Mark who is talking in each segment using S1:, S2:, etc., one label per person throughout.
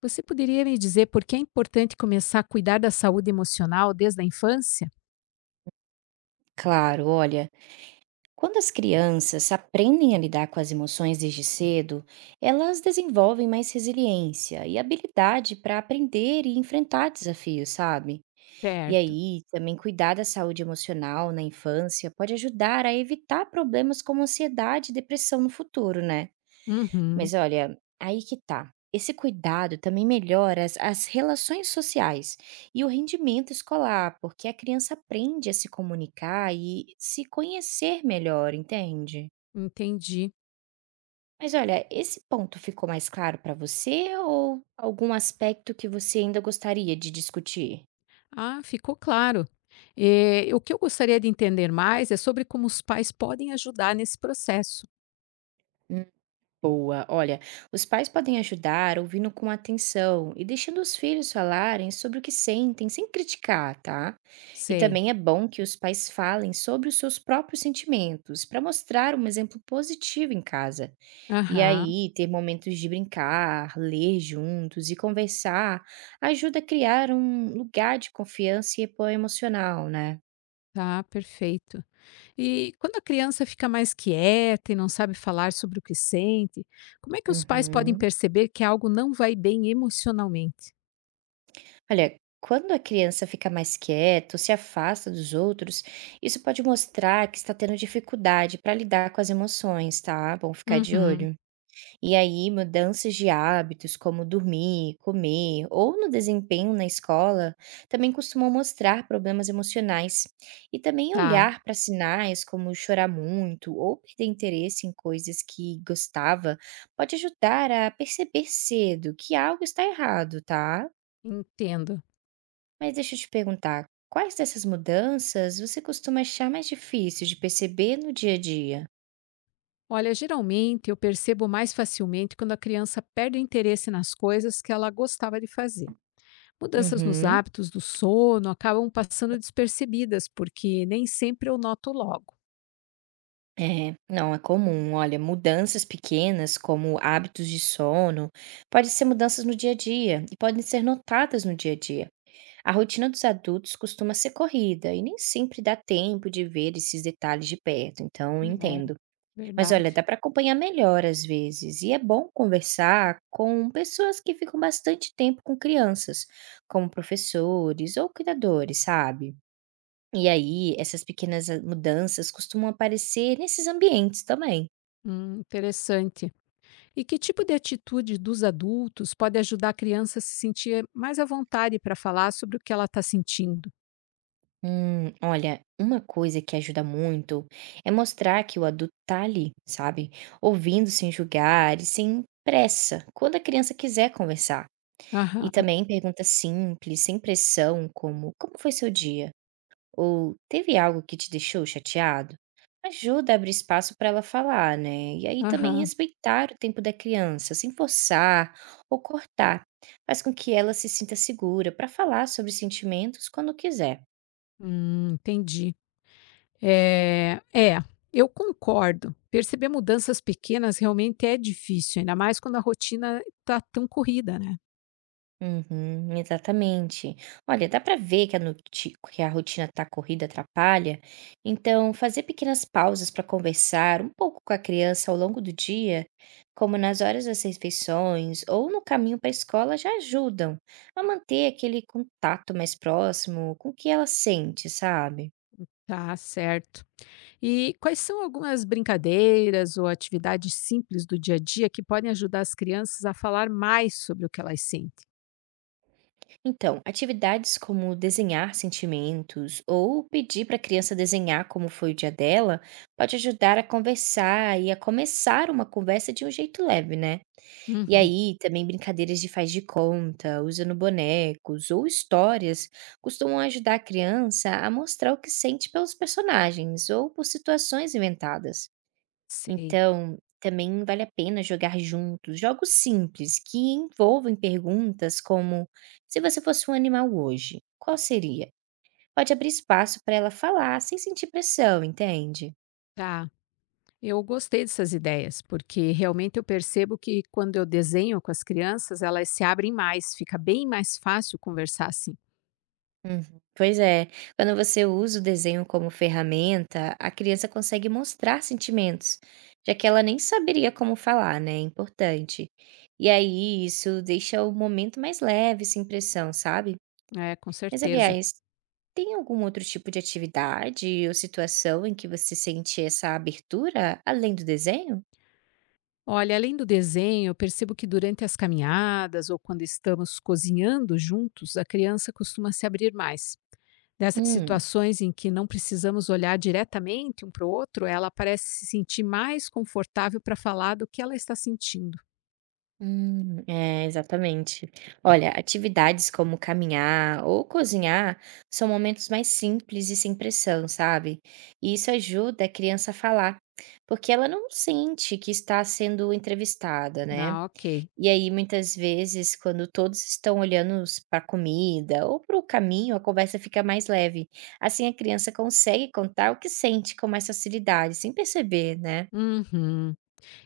S1: Você poderia me dizer por que é importante começar a cuidar da saúde emocional desde a infância?
S2: Claro, olha, quando as crianças aprendem a lidar com as emoções desde cedo, elas desenvolvem mais resiliência e habilidade para aprender e enfrentar desafios, sabe? E
S1: Certo.
S2: aí, também cuidar da saúde emocional na infância pode ajudar a evitar problemas como ansiedade e depressão no futuro, né?
S1: Uhum,
S2: Mas olha, aí que tá. Esse cuidado também melhora as relações sociais e o rendimento escolar, porque a criança aprende a se comunicar e se conhecer melhor, entende?
S1: entendi.
S2: Mas olha, esse ponto ficou mais claro para você ou algum aspecto que você ainda gostaria de discutir?
S1: Ah, ficou claro. O que eu gostaria de entender mais é sobre como os pais podem ajudar nesse processo.
S2: Boa. Olha, os pais podem ajudar ouvindo com atenção e deixando os filhos falarem sobre o que sentem, sem criticar, tá? E
S1: Sei.
S2: também é bom que os pais falem sobre os seus próprios sentimentos, para mostrar um exemplo positivo em casa. E
S1: Aham,
S2: aí, ter momentos de brincar, ler juntos e conversar ajuda a criar um lugar de confiança e apoio emocional, né?
S1: tá, perfeito. E quando a criança fica mais quieta e não sabe falar sobre o que sente, como é que os pais podem
S2: Uhum.
S1: perceber que algo não vai bem emocionalmente?
S2: Olha, quando a criança fica mais quieta ou se afasta dos outros, isso pode mostrar que está tendo dificuldade para lidar com as emoções, tá? Bom ficar de
S1: Uhum,
S2: olho. E aí, mudanças de hábitos, como dormir, comer ou no desempenho na escola, também costumam mostrar problemas emocionais. E também
S1: tá,
S2: olhar para sinais como chorar muito ou perder interesse em coisas que gostava pode ajudar a perceber cedo que algo está errado, tá?
S1: entendo.
S2: Mas deixa eu te perguntar, quais dessas mudanças você costuma achar mais difícil de perceber no dia a dia?
S1: Olha, geralmente eu percebo mais facilmente quando a criança perde o interesse nas coisas que ela gostava de fazer. Mudanças nos
S2: Uhum.
S1: hábitos do sono acabam passando despercebidas, porque nem sempre eu noto logo.
S2: É, não é comum. Olha, mudanças pequenas, como hábitos de sono, podem ser mudanças no dia a dia e podem ser notadas no dia a dia. A rotina dos adultos costuma ser corrida e nem sempre dá tempo de ver esses detalhes de perto, então
S1: É
S2: entendo. Mas olha,
S1: verdade.
S2: dá para acompanhar melhor às vezes, e é bom conversar com pessoas que ficam bastante tempo com crianças, como professores ou cuidadores, sabe? E aí, essas pequenas mudanças costumam aparecer nesses ambientes também.
S1: Interessante. E que tipo de atitude dos adultos pode ajudar a criança a se sentir mais à vontade para falar sobre o que ela está sentindo?
S2: Olha, uma coisa que ajuda muito é mostrar que o adulto tá ali, sabe? Ouvindo sem julgar e sem pressa, quando a criança quiser conversar. E
S1: Aham,
S2: também perguntas simples, sem pressão, como como foi seu dia? Ou teve algo que te deixou chateado? Ajuda a abrir espaço para ela falar, né? E aí também
S1: aham.
S2: respeitar o tempo da criança, sem forçar ou cortar. Faz com que ela se sinta segura para falar sobre sentimentos quando quiser.
S1: Entendi. É, é, eu concordo. Perceber mudanças pequenas realmente é difícil, ainda mais quando a rotina tá tão corrida, né?
S2: Uhum, exatamente. Olha, dá para ver que que a rotina tá corrida atrapalha, então fazer pequenas pausas para conversar um pouco com a criança ao longo do dia, como nas horas das refeições ou no caminho para a escola, já ajudam a manter aquele contato mais próximo com o que ela sente, sabe?
S1: Tá certo. E quais são algumas brincadeiras ou atividades simples do dia a dia que podem ajudar as crianças a falar mais sobre o que elas sentem?
S2: Então, atividades como desenhar sentimentos ou pedir para a criança desenhar como foi o dia dela pode ajudar a conversar e a começar uma conversa de um jeito leve, né? E
S1: Uhum,
S2: aí, também brincadeiras de faz de conta, usando bonecos ou histórias costumam ajudar a criança a mostrar o que sente pelos personagens ou por situações inventadas.
S1: sei.
S2: Então, também vale a pena jogar juntos jogos simples que envolvem perguntas como: "Se você fosse um animal hoje, qual seria?". Pode abrir espaço para ela falar sem sentir pressão, entende?
S1: Tá. Eu gostei dessas ideias, porque realmente eu percebo que quando eu desenho com as crianças, elas se abrem mais, fica bem mais fácil conversar assim.
S2: Uhum. Pois é, quando você usa o desenho como ferramenta, a criança consegue mostrar sentimentos, já que ela nem saberia como falar, né, é importante. E aí isso deixa o momento mais leve, sem pressão, sabe.
S1: É, com
S2: Mas
S1: certeza.
S2: aliás, tem algum outro tipo de atividade ou situação em que você sente essa abertura além do desenho?
S1: Olha, além do desenho, eu percebo que durante as caminhadas ou quando estamos cozinhando juntos, a criança costuma se abrir mais. Nessas
S2: Hum,
S1: situações em que não precisamos olhar diretamente um para o outro, ela parece se sentir mais confortável para falar do que ela está sentindo.
S2: hum, é, exatamente. Olha, atividades como caminhar ou cozinhar são momentos mais simples e sem pressão, sabe? E isso ajuda a criança a falar, porque ela não sente que está sendo entrevistada, né?
S1: Ah, ok.
S2: E aí, muitas vezes, quando todos estão olhando para pra comida ou para o caminho, a conversa fica mais leve. Assim, a criança consegue contar o que sente com mais facilidade, sem perceber, né.
S1: Uhum.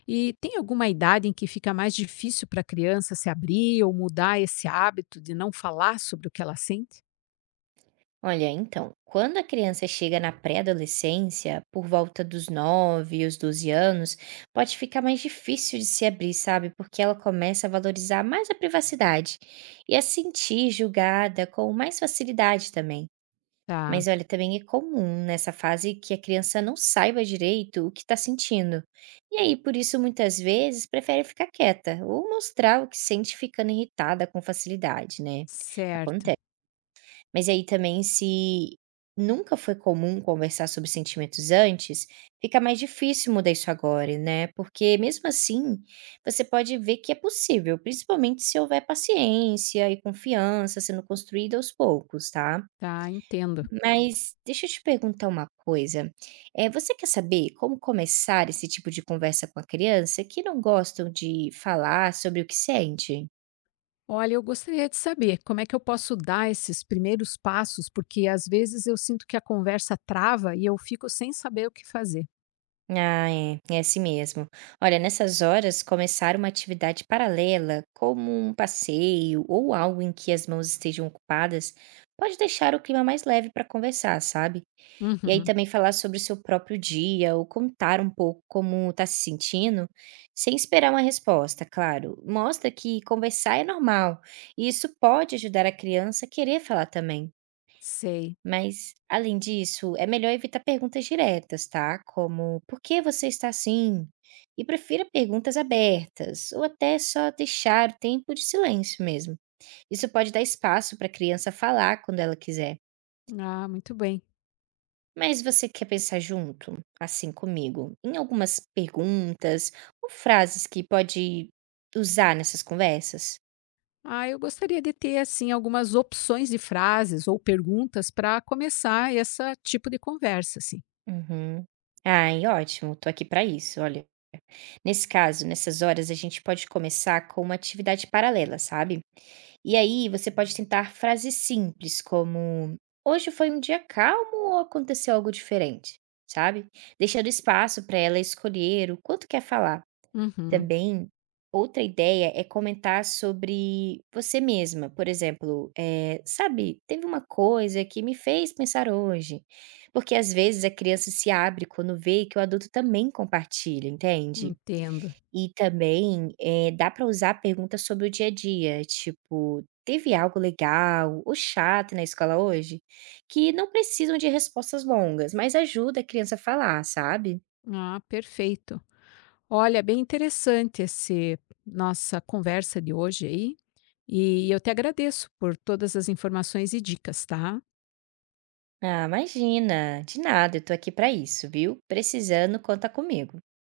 S1: E tem alguma idade em que fica mais difícil para a criança se abrir ou mudar esse hábito de não falar sobre o que ela sente?
S2: Olha, então, quando a criança chega na pré-adolescência, por volta dos 9 e os 12 anos, pode ficar mais difícil de se abrir, sabe, porque ela começa a valorizar mais a privacidade e a sentir julgada com mais facilidade também.
S1: Tá,
S2: Mas olha, também é comum nessa fase que a criança não saiba direito o que está sentindo. E aí, por isso, muitas vezes prefere ficar quieta ou mostrar o que sente ficando irritada com facilidade, né?
S1: certo.
S2: Acontece. Mas aí também, se nunca foi comum conversar sobre sentimentos antes, fica mais difícil mudar isso agora, né? Porque mesmo assim, você pode ver que é possível, principalmente se houver paciência e confiança sendo construída aos poucos, tá?
S1: Tá, entendo.
S2: Mas deixa eu te perguntar uma coisa, você quer saber como começar esse tipo de conversa com a criança que não gostam de falar sobre o que sente?
S1: Olha, eu gostaria de saber como é que eu posso dar esses primeiros passos, porque às vezes eu sinto que a conversa trava e eu fico sem saber o que fazer.
S2: Ah, é assim mesmo. Olha, nessas horas, começar uma atividade paralela, como um passeio ou algo em que as mãos estejam ocupadas, pode deixar o clima mais leve para conversar, sabe? E aí
S1: Uhum,
S2: também falar sobre o seu próprio dia ou contar um pouco como está se sentindo, sem esperar uma resposta, claro. Mostra que conversar é normal e isso pode ajudar a criança a querer falar também.
S1: sei.
S2: Mas, além disso, é melhor evitar perguntas diretas, tá? Como por que você está assim? E prefira perguntas abertas, ou até só deixar o tempo de silêncio mesmo. Isso pode dar espaço para a criança falar quando ela quiser.
S1: Ah, muito bem.
S2: Mas você quer pensar junto, assim comigo, em algumas perguntas ou frases que pode usar nessas conversas?
S1: Ah, eu gostaria de ter assim algumas opções de frases ou perguntas para começar esse tipo de conversa, assim.
S2: Uhum. Ai, ótimo, tô aqui pra isso, olha. Nesse caso, nessas horas, a gente pode começar com uma atividade paralela, sabe? E aí você pode tentar frases simples, como hoje foi um dia calmo ou aconteceu algo diferente, sabe? Deixando espaço pra ela escolher o quanto quer falar.
S1: Uhum,
S2: Também, outra ideia é comentar sobre você mesma, por exemplo, "Sabe, teve uma coisa que me fez pensar hoje", porque às vezes a criança se abre quando vê que o adulto também compartilha, entende?
S1: entendo.
S2: E também, dá para usar perguntas sobre o dia a dia, tipo: "Teve algo legal ou chato na escola hoje?", que não precisam de respostas longas, mas ajuda a criança a falar, sabe?
S1: Ah, perfeito. Olha, bem interessante esse nossa conversa de hoje aí. E eu te agradeço por todas as informações e dicas, tá?
S2: Ah, imagina. De nada, eu tô aqui pra isso, viu? Precisando, conta comigo.